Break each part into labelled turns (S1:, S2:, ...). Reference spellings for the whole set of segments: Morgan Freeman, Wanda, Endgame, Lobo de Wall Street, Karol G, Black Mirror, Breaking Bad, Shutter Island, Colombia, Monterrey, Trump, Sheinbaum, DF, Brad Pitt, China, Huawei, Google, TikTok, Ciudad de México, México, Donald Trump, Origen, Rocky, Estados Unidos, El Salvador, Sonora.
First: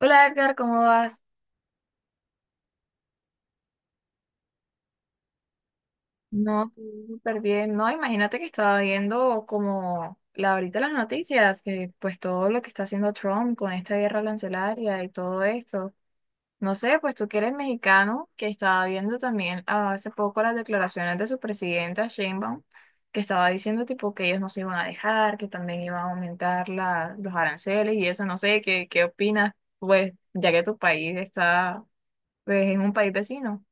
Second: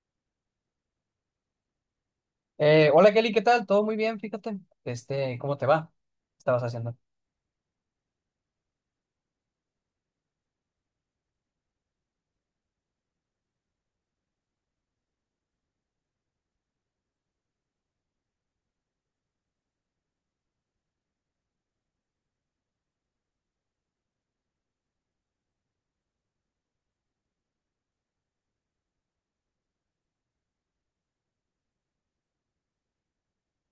S1: Hola Edgar, ¿cómo vas?
S2: Hola Kelly, ¿qué tal? Todo muy bien, fíjate. ¿Cómo te va? ¿Qué estabas
S1: No, todo
S2: haciendo?
S1: súper bien. No, imagínate que estaba viendo como ahorita las noticias, que pues todo lo que está haciendo Trump con esta guerra arancelaria y todo esto. No sé, pues tú que eres mexicano, que estaba viendo también hace poco las declaraciones de su presidenta Sheinbaum, que estaba diciendo tipo que ellos no se iban a dejar, que también iban a aumentar los aranceles y eso, no sé, ¿qué opinas? Pues ya que tu país está, pues es un país vecino.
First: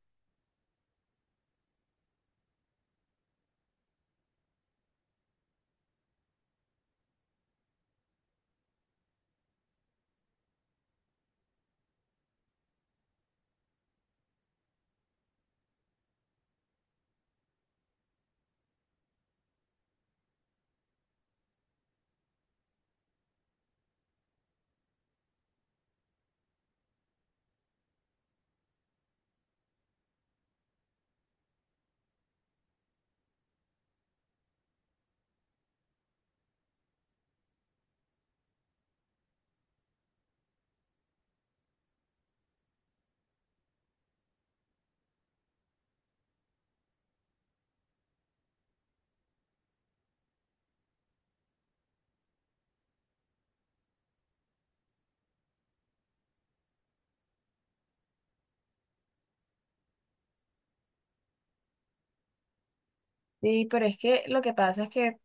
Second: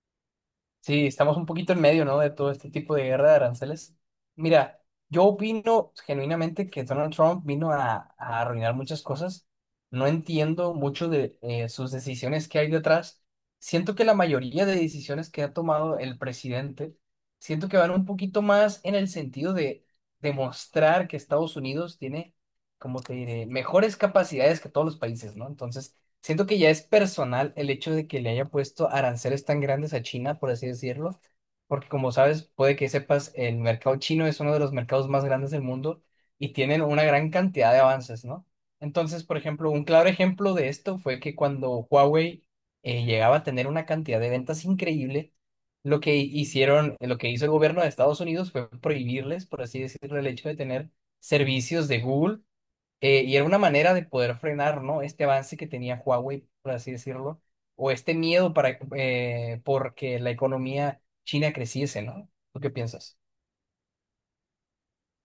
S2: Sí, estamos un poquito en medio, ¿no? De todo este tipo de guerra de aranceles. Mira, yo opino genuinamente que Donald Trump vino a arruinar muchas cosas. No entiendo mucho de sus decisiones que hay detrás. Siento que la mayoría de decisiones que ha tomado el presidente, siento que van un poquito más en el sentido de demostrar que Estados Unidos tiene, como te diré, mejores capacidades que todos los países, ¿no? Entonces, siento que ya es personal el hecho de que le hayan puesto aranceles tan grandes a China, por así decirlo, porque como sabes, puede que sepas, el mercado chino es uno de los mercados más grandes del mundo y tienen una gran cantidad de avances, ¿no? Entonces, por ejemplo, un claro ejemplo de esto fue que cuando Huawei llegaba a tener una cantidad de ventas increíble, lo que hicieron, lo que hizo el gobierno de Estados Unidos fue prohibirles, por así decirlo, el hecho de tener servicios de Google, y era una manera de poder frenar, ¿no? Este avance que tenía Huawei, por así decirlo, o este miedo para, porque la economía china creciese, ¿no? ¿Tú qué piensas?
S1: Sí, pero es que lo que pasa es que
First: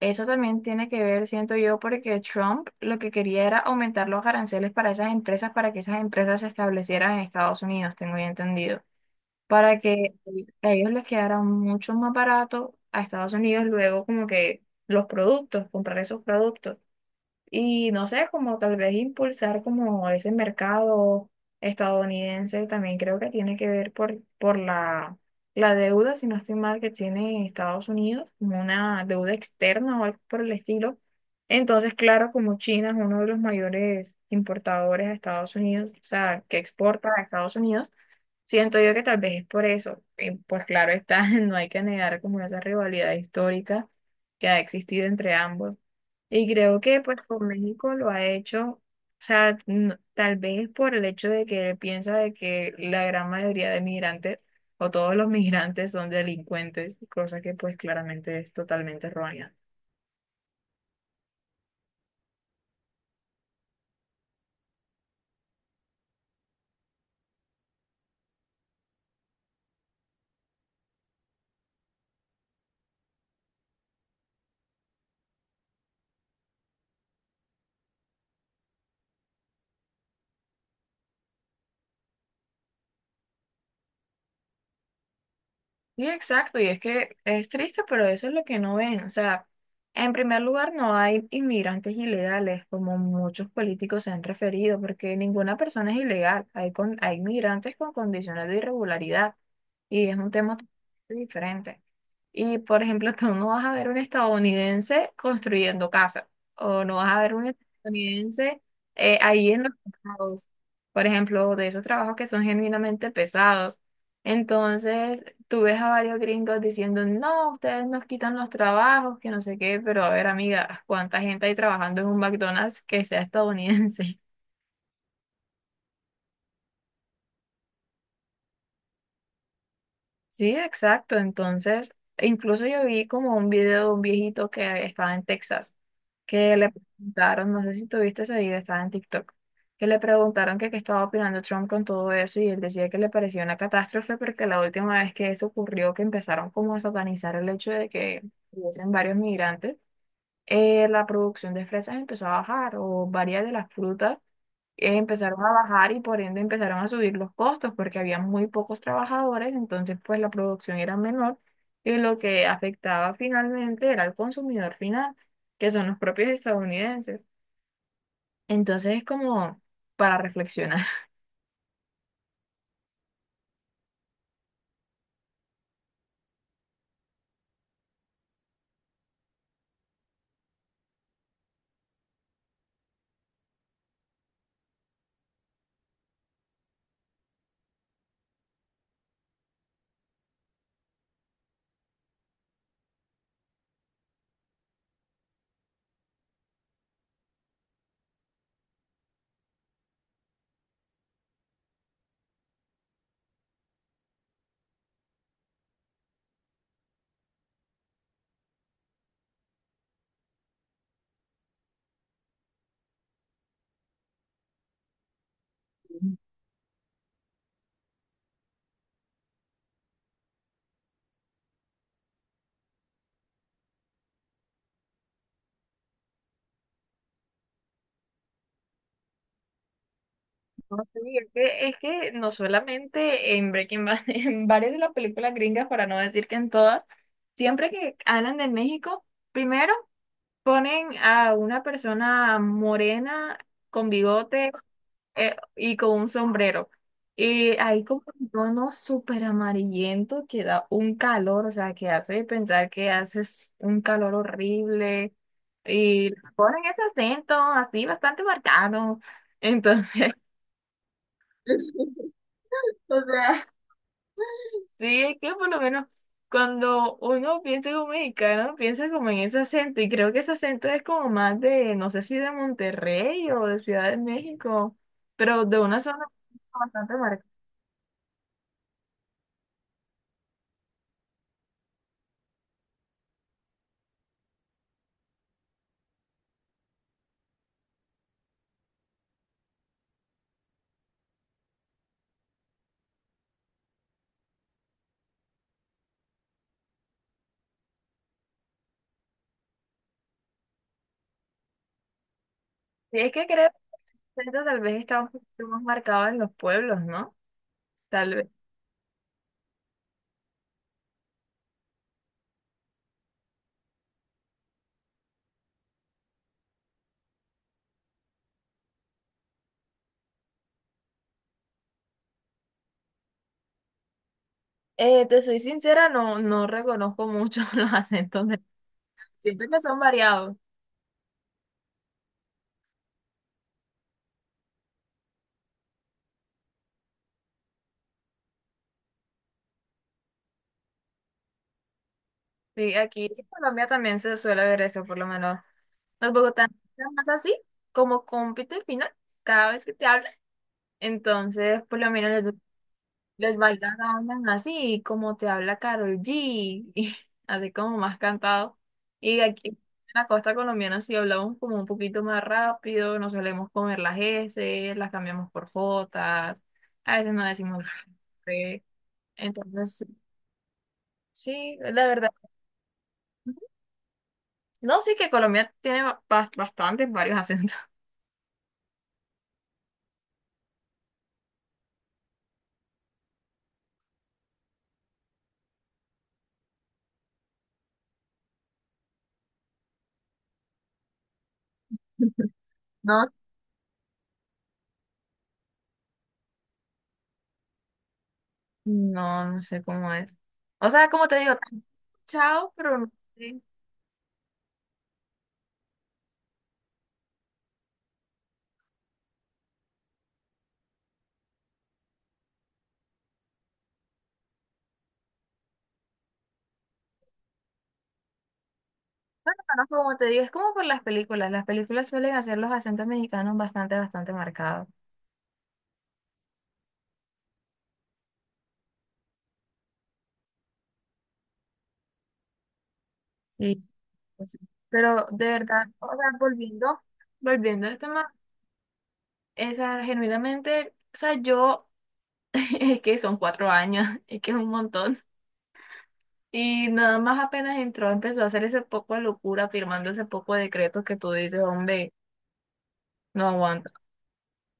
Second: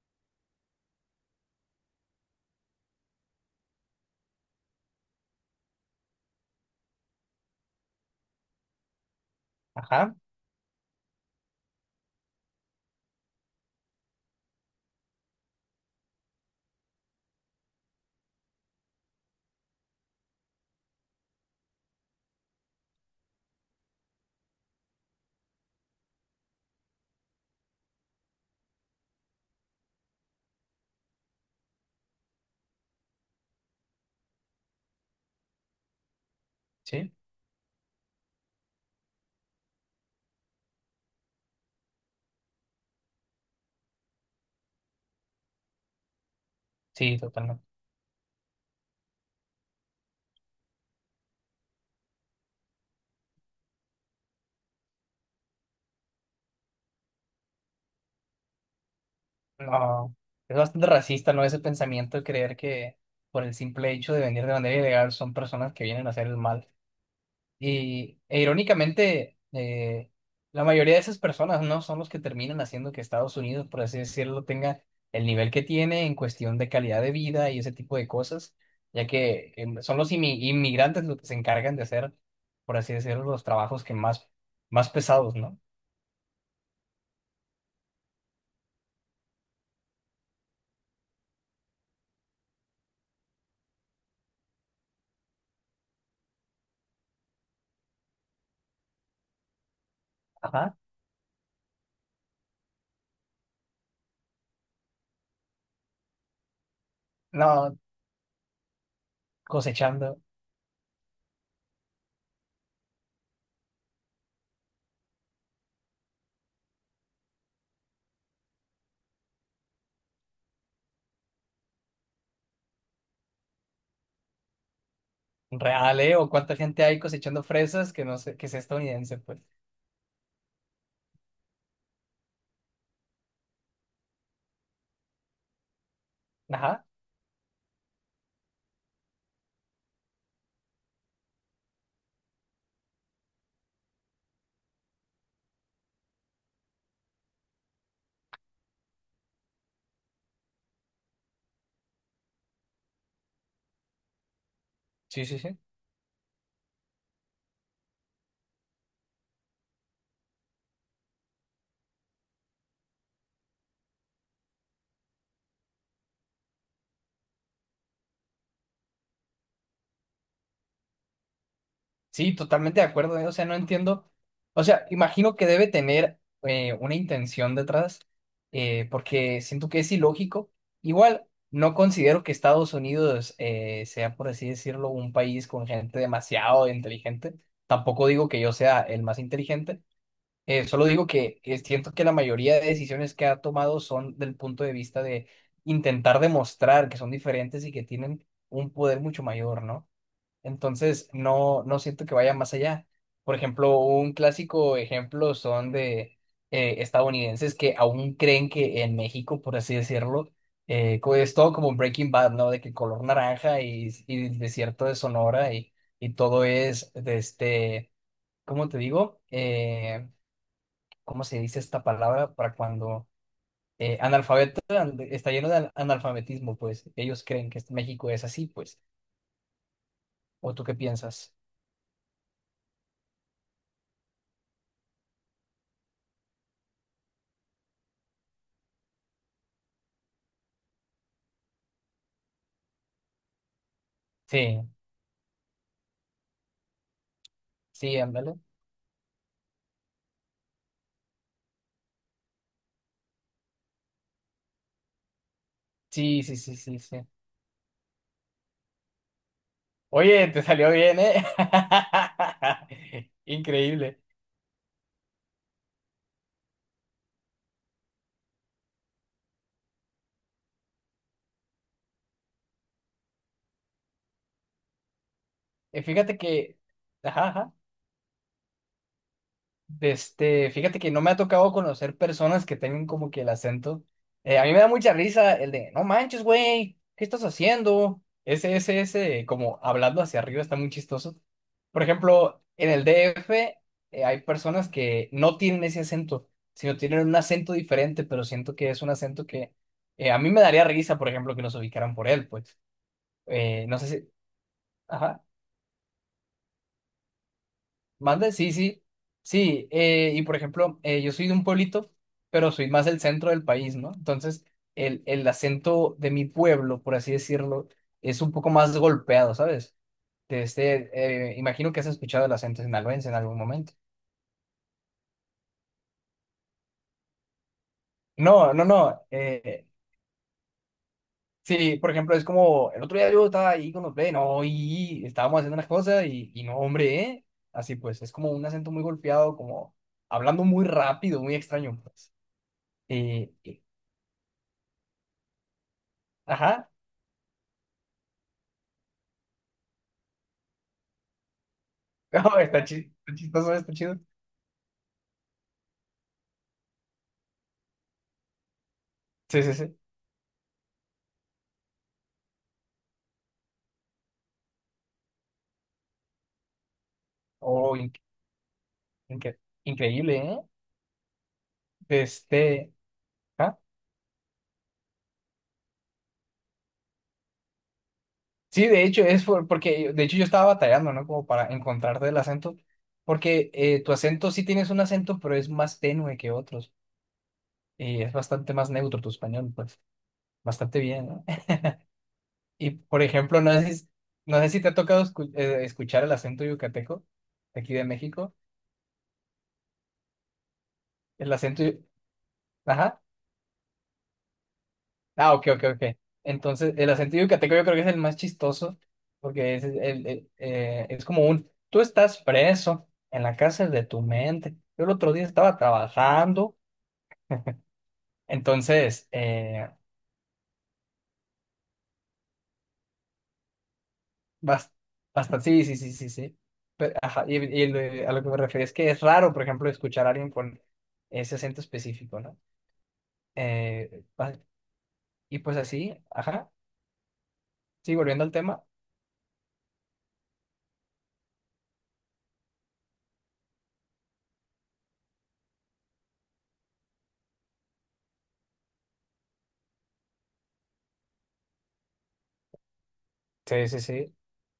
S1: eso también tiene que ver, siento yo, porque Trump lo que quería era aumentar los aranceles para esas empresas, para que esas empresas se establecieran en Estados Unidos, tengo ya entendido, para que
S2: Ajá,
S1: a ellos les quedara mucho más barato a Estados Unidos luego como que los productos, comprar esos productos. Y no sé, como tal vez impulsar como ese mercado estadounidense también creo que tiene que ver por la deuda, si no estoy mal, que tiene Estados Unidos, como una deuda externa o algo por el estilo. Entonces, claro, como China es uno de los mayores importadores a Estados Unidos, o sea, que exporta
S2: sí,
S1: a Estados Unidos, siento yo que tal vez es por eso. Y pues claro está, no hay que negar como esa rivalidad histórica que ha existido entre ambos. Y creo que
S2: sí,
S1: pues con
S2: totalmente.
S1: México lo ha hecho, o sea, tal vez por el hecho de que él piensa de que la gran mayoría de migrantes o todos los migrantes son delincuentes, cosa que pues claramente es totalmente errónea.
S2: No, es bastante racista, ¿no? Ese pensamiento de creer que por el simple hecho de venir de manera ilegal son personas que vienen a hacer el mal. Y e irónicamente, la mayoría de esas personas no son los que terminan haciendo que Estados Unidos, por así decirlo, tenga el nivel que tiene en cuestión de calidad de vida y ese tipo de cosas, ya que son los inmigrantes los que se encargan de hacer, por así decirlo, los trabajos que más pesados, ¿no?
S1: Sí, exacto, y es que es triste, pero eso es lo que no ven. O sea, en primer lugar, no hay inmigrantes ilegales, como muchos políticos se han referido, porque ninguna persona es ilegal. Hay migrantes con condiciones de irregularidad, y es un tema
S2: Ajá.
S1: totalmente diferente. Y, por ejemplo, tú no vas a ver un estadounidense construyendo casas, o no vas a ver un
S2: No,
S1: estadounidense ahí en los
S2: cosechando
S1: trabajos, por ejemplo, de esos trabajos que son genuinamente pesados. Entonces, tú ves a varios gringos diciendo, no, ustedes nos quitan los trabajos, que no sé qué, pero a ver, amiga, ¿cuánta gente hay trabajando en un McDonald's que sea estadounidense?
S2: real, ¿eh? O cuánta gente hay cosechando fresas que no sé, que es estadounidense, pues.
S1: Sí, exacto. Entonces, e incluso yo vi como un video de un viejito que estaba en Texas, que le
S2: Ajá.
S1: preguntaron, no sé si tuviste ese video, estaba en TikTok, que le preguntaron que qué estaba opinando Trump con todo eso y él decía que le parecía una catástrofe porque la última vez que eso ocurrió, que empezaron como a satanizar el hecho de que hubiesen varios migrantes. La producción de fresas empezó a bajar o varias de las frutas
S2: Sí, sí,
S1: empezaron a
S2: sí.
S1: bajar y por ende empezaron a subir los costos porque había muy pocos trabajadores, entonces pues la producción era menor y lo que afectaba finalmente era al consumidor final, que son los propios estadounidenses. Entonces es como para reflexionar.
S2: Sí, totalmente de acuerdo, ¿eh? O sea, no entiendo. O sea, imagino que debe tener, una intención detrás, porque siento que es ilógico. Igual, no considero que Estados Unidos, sea, por así decirlo, un país con gente demasiado inteligente. Tampoco digo que yo sea el más inteligente. Eh, solo digo que siento que la mayoría de decisiones que ha tomado son del punto de vista de intentar demostrar que son diferentes y que tienen un poder mucho mayor, ¿no? Entonces, no, no siento que vaya más allá. Por ejemplo, un clásico ejemplo son de estadounidenses que aún creen que en México, por así decirlo, es todo como Breaking Bad, ¿no? De que color naranja y el desierto de Sonora y todo es de este, ¿cómo te digo? ¿Cómo se dice esta palabra para cuando analfabeto, está lleno de analfabetismo? Pues ellos creen que México es así, pues. ¿O tú qué
S1: No, sí,
S2: piensas?
S1: es que no solamente en Breaking Bad, en varias de las películas gringas, para no decir que en todas, siempre que hablan de México, primero ponen a una persona morena con bigote
S2: Sí,
S1: y con un sombrero. Y hay
S2: sí,
S1: como un
S2: ándale.
S1: tono súper amarillento que da un calor, o sea, que hace pensar que haces un calor horrible. Y
S2: Sí, sí, sí,
S1: ponen
S2: sí,
S1: ese
S2: sí.
S1: acento así bastante marcado. Entonces,
S2: Oye, te salió bien, ¿eh?
S1: o sea.
S2: Increíble.
S1: Sí, es que por lo menos cuando uno piensa como mexicano, piensa como en ese acento, y creo que ese acento es como más de, no sé si de Monterrey o de Ciudad de México, pero de una zona
S2: Fíjate que...
S1: bastante marcada.
S2: Ajá, ajá. Fíjate que no me ha tocado conocer personas que tengan como que el acento. A mí me da mucha risa el de, no manches, güey, ¿qué estás haciendo? Ese, como hablando hacia arriba, está muy chistoso. Por ejemplo, en el DF, hay personas que no tienen ese acento, sino tienen un acento diferente, pero siento que es un acento que, a mí me daría risa, por ejemplo, que nos ubicaran por él, pues.
S1: Sí, es que creo que
S2: No sé
S1: el acento tal vez está un
S2: si...
S1: poquito más marcado en los pueblos, ¿no? Tal vez.
S2: Mande, sí, sí, sí. Y por ejemplo, yo soy de un pueblito, pero soy más del centro del país, ¿no? Entonces, el acento de mi pueblo, por así decirlo, es un poco más golpeado, ¿sabes? De este, imagino que has escuchado el acento sinaloense en algún momento.
S1: Te soy sincera, no reconozco mucho los acentos de...
S2: No, no, no.
S1: Siento que son variados.
S2: Sí, por ejemplo, es como el otro día yo estaba ahí con los no, y estábamos haciendo unas cosas y, no, hombre, ¿eh? Así pues, es como un acento muy golpeado, como hablando muy rápido, muy extraño, pues.
S1: Sí, aquí en
S2: Eh, eh,
S1: Colombia también se suele ver eso, por lo menos. Los bogotanos
S2: ajá.
S1: son más así, como compiten final, cada vez que te hablan. Entonces, por lo menos
S2: No, está está
S1: los
S2: chistoso,
S1: bailas
S2: está chido.
S1: hablan así, y como te habla Karol G, y así como más cantado. Y
S2: Sí,
S1: aquí
S2: sí,
S1: en
S2: sí.
S1: la costa colombiana sí hablamos como un poquito más rápido, no solemos comer las S, las cambiamos por Jotas, a veces no decimos la
S2: Oh,
S1: R.
S2: inque-
S1: Entonces,
S2: increíble, ¿eh?
S1: sí, la verdad.
S2: Este, ¿Ah?
S1: No, sí que Colombia tiene bastantes, varios acentos.
S2: Sí, de hecho, es porque, de hecho, yo estaba batallando, ¿no? Como para encontrarte el acento, porque, tu acento sí tienes un acento, pero es más tenue que otros, y es bastante más neutro tu español, pues, bastante bien, ¿no? Y, por
S1: No.
S2: ejemplo, no sé si te ha tocado escuchar el acento yucateco, de aquí de México,
S1: No, no sé cómo es. O sea, como te
S2: el
S1: digo,
S2: acento, yu-
S1: chao, pero no
S2: ajá.
S1: sé.
S2: Ah, ok, ok, ok. Entonces, el acento yucateco yo creo que es el más chistoso, porque es como tú estás preso en la cárcel de tu mente. Yo el otro día estaba trabajando, entonces,
S1: No, como te digo, es como por las películas. Las películas suelen hacer los acentos mexicanos bastante, bastante marcados.
S2: bas- bastante, sí, sí, sí, sí, sí. Pero, ajá, y a lo que me refiero es que es raro, por ejemplo, escuchar a alguien con ese acento específico, ¿no?
S1: Sí,
S2: Eh,
S1: pues
S2: va-
S1: sí. Pero de
S2: y pues
S1: verdad, o
S2: así,
S1: sea,
S2: ajá,
S1: volviendo, volviendo al
S2: sí,
S1: tema,
S2: volviendo al tema,
S1: esa, genuinamente, o sea, yo, es que son 4 años, es que es un montón. Y nada más apenas entró, empezó a hacer ese poco de locura, firmando ese poco de decretos que tú dices, hombre, no
S2: sí,
S1: aguanta.
S2: sí, sí.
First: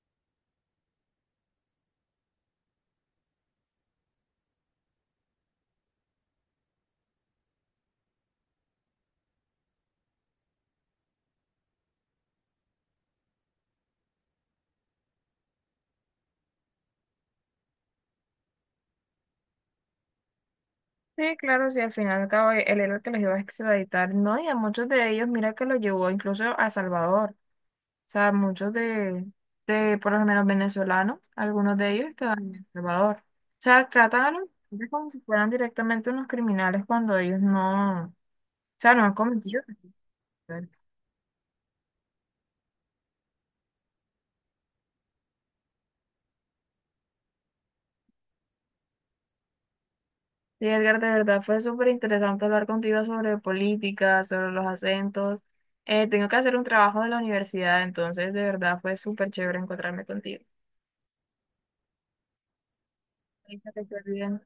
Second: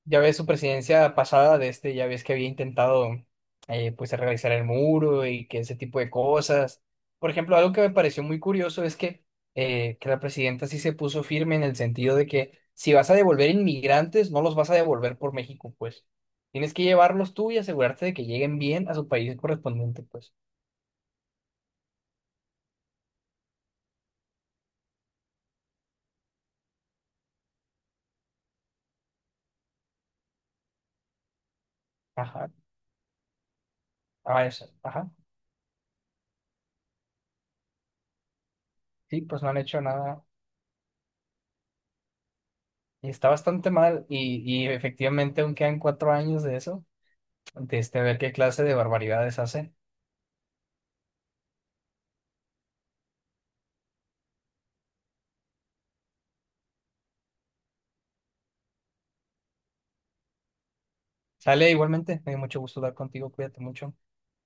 S2: Ya ves su presidencia pasada de este, ya ves que había intentado, pues, realizar el muro y que ese tipo de cosas. Por ejemplo, algo que me pareció muy curioso es que la presidenta sí se puso firme en el sentido de que si vas a devolver inmigrantes, no los vas a devolver por México, pues. Tienes que llevarlos tú y asegurarte de que lleguen bien a su país correspondiente, pues.
S1: Sí, claro, sí, al final y al cabo el héroe que los iba a extraditar, no, y a muchos de ellos, mira que los llevó incluso a Salvador, o sea, muchos de por lo menos venezolanos, algunos de ellos estaban
S2: Ajá,
S1: en El Salvador, o sea, tratan a
S2: ah,
S1: los
S2: eso,
S1: migrantes como
S2: ajá.
S1: si fueran directamente unos criminales cuando ellos no, o sea, no han
S2: Sí, pues no han
S1: cometido
S2: hecho nada.
S1: nada.
S2: Y está bastante mal y, efectivamente aún quedan 4 años de eso, de este, a ver qué clase de barbaridades hacen.
S1: Sí, Edgar, de verdad fue súper interesante hablar contigo sobre política, sobre los acentos. Tengo que hacer un trabajo de la universidad, entonces de verdad fue súper chévere encontrarme contigo.
S2: Sale, igualmente, me dio mucho gusto hablar contigo,
S1: Ahí
S2: cuídate
S1: está, que
S2: mucho.
S1: te bien.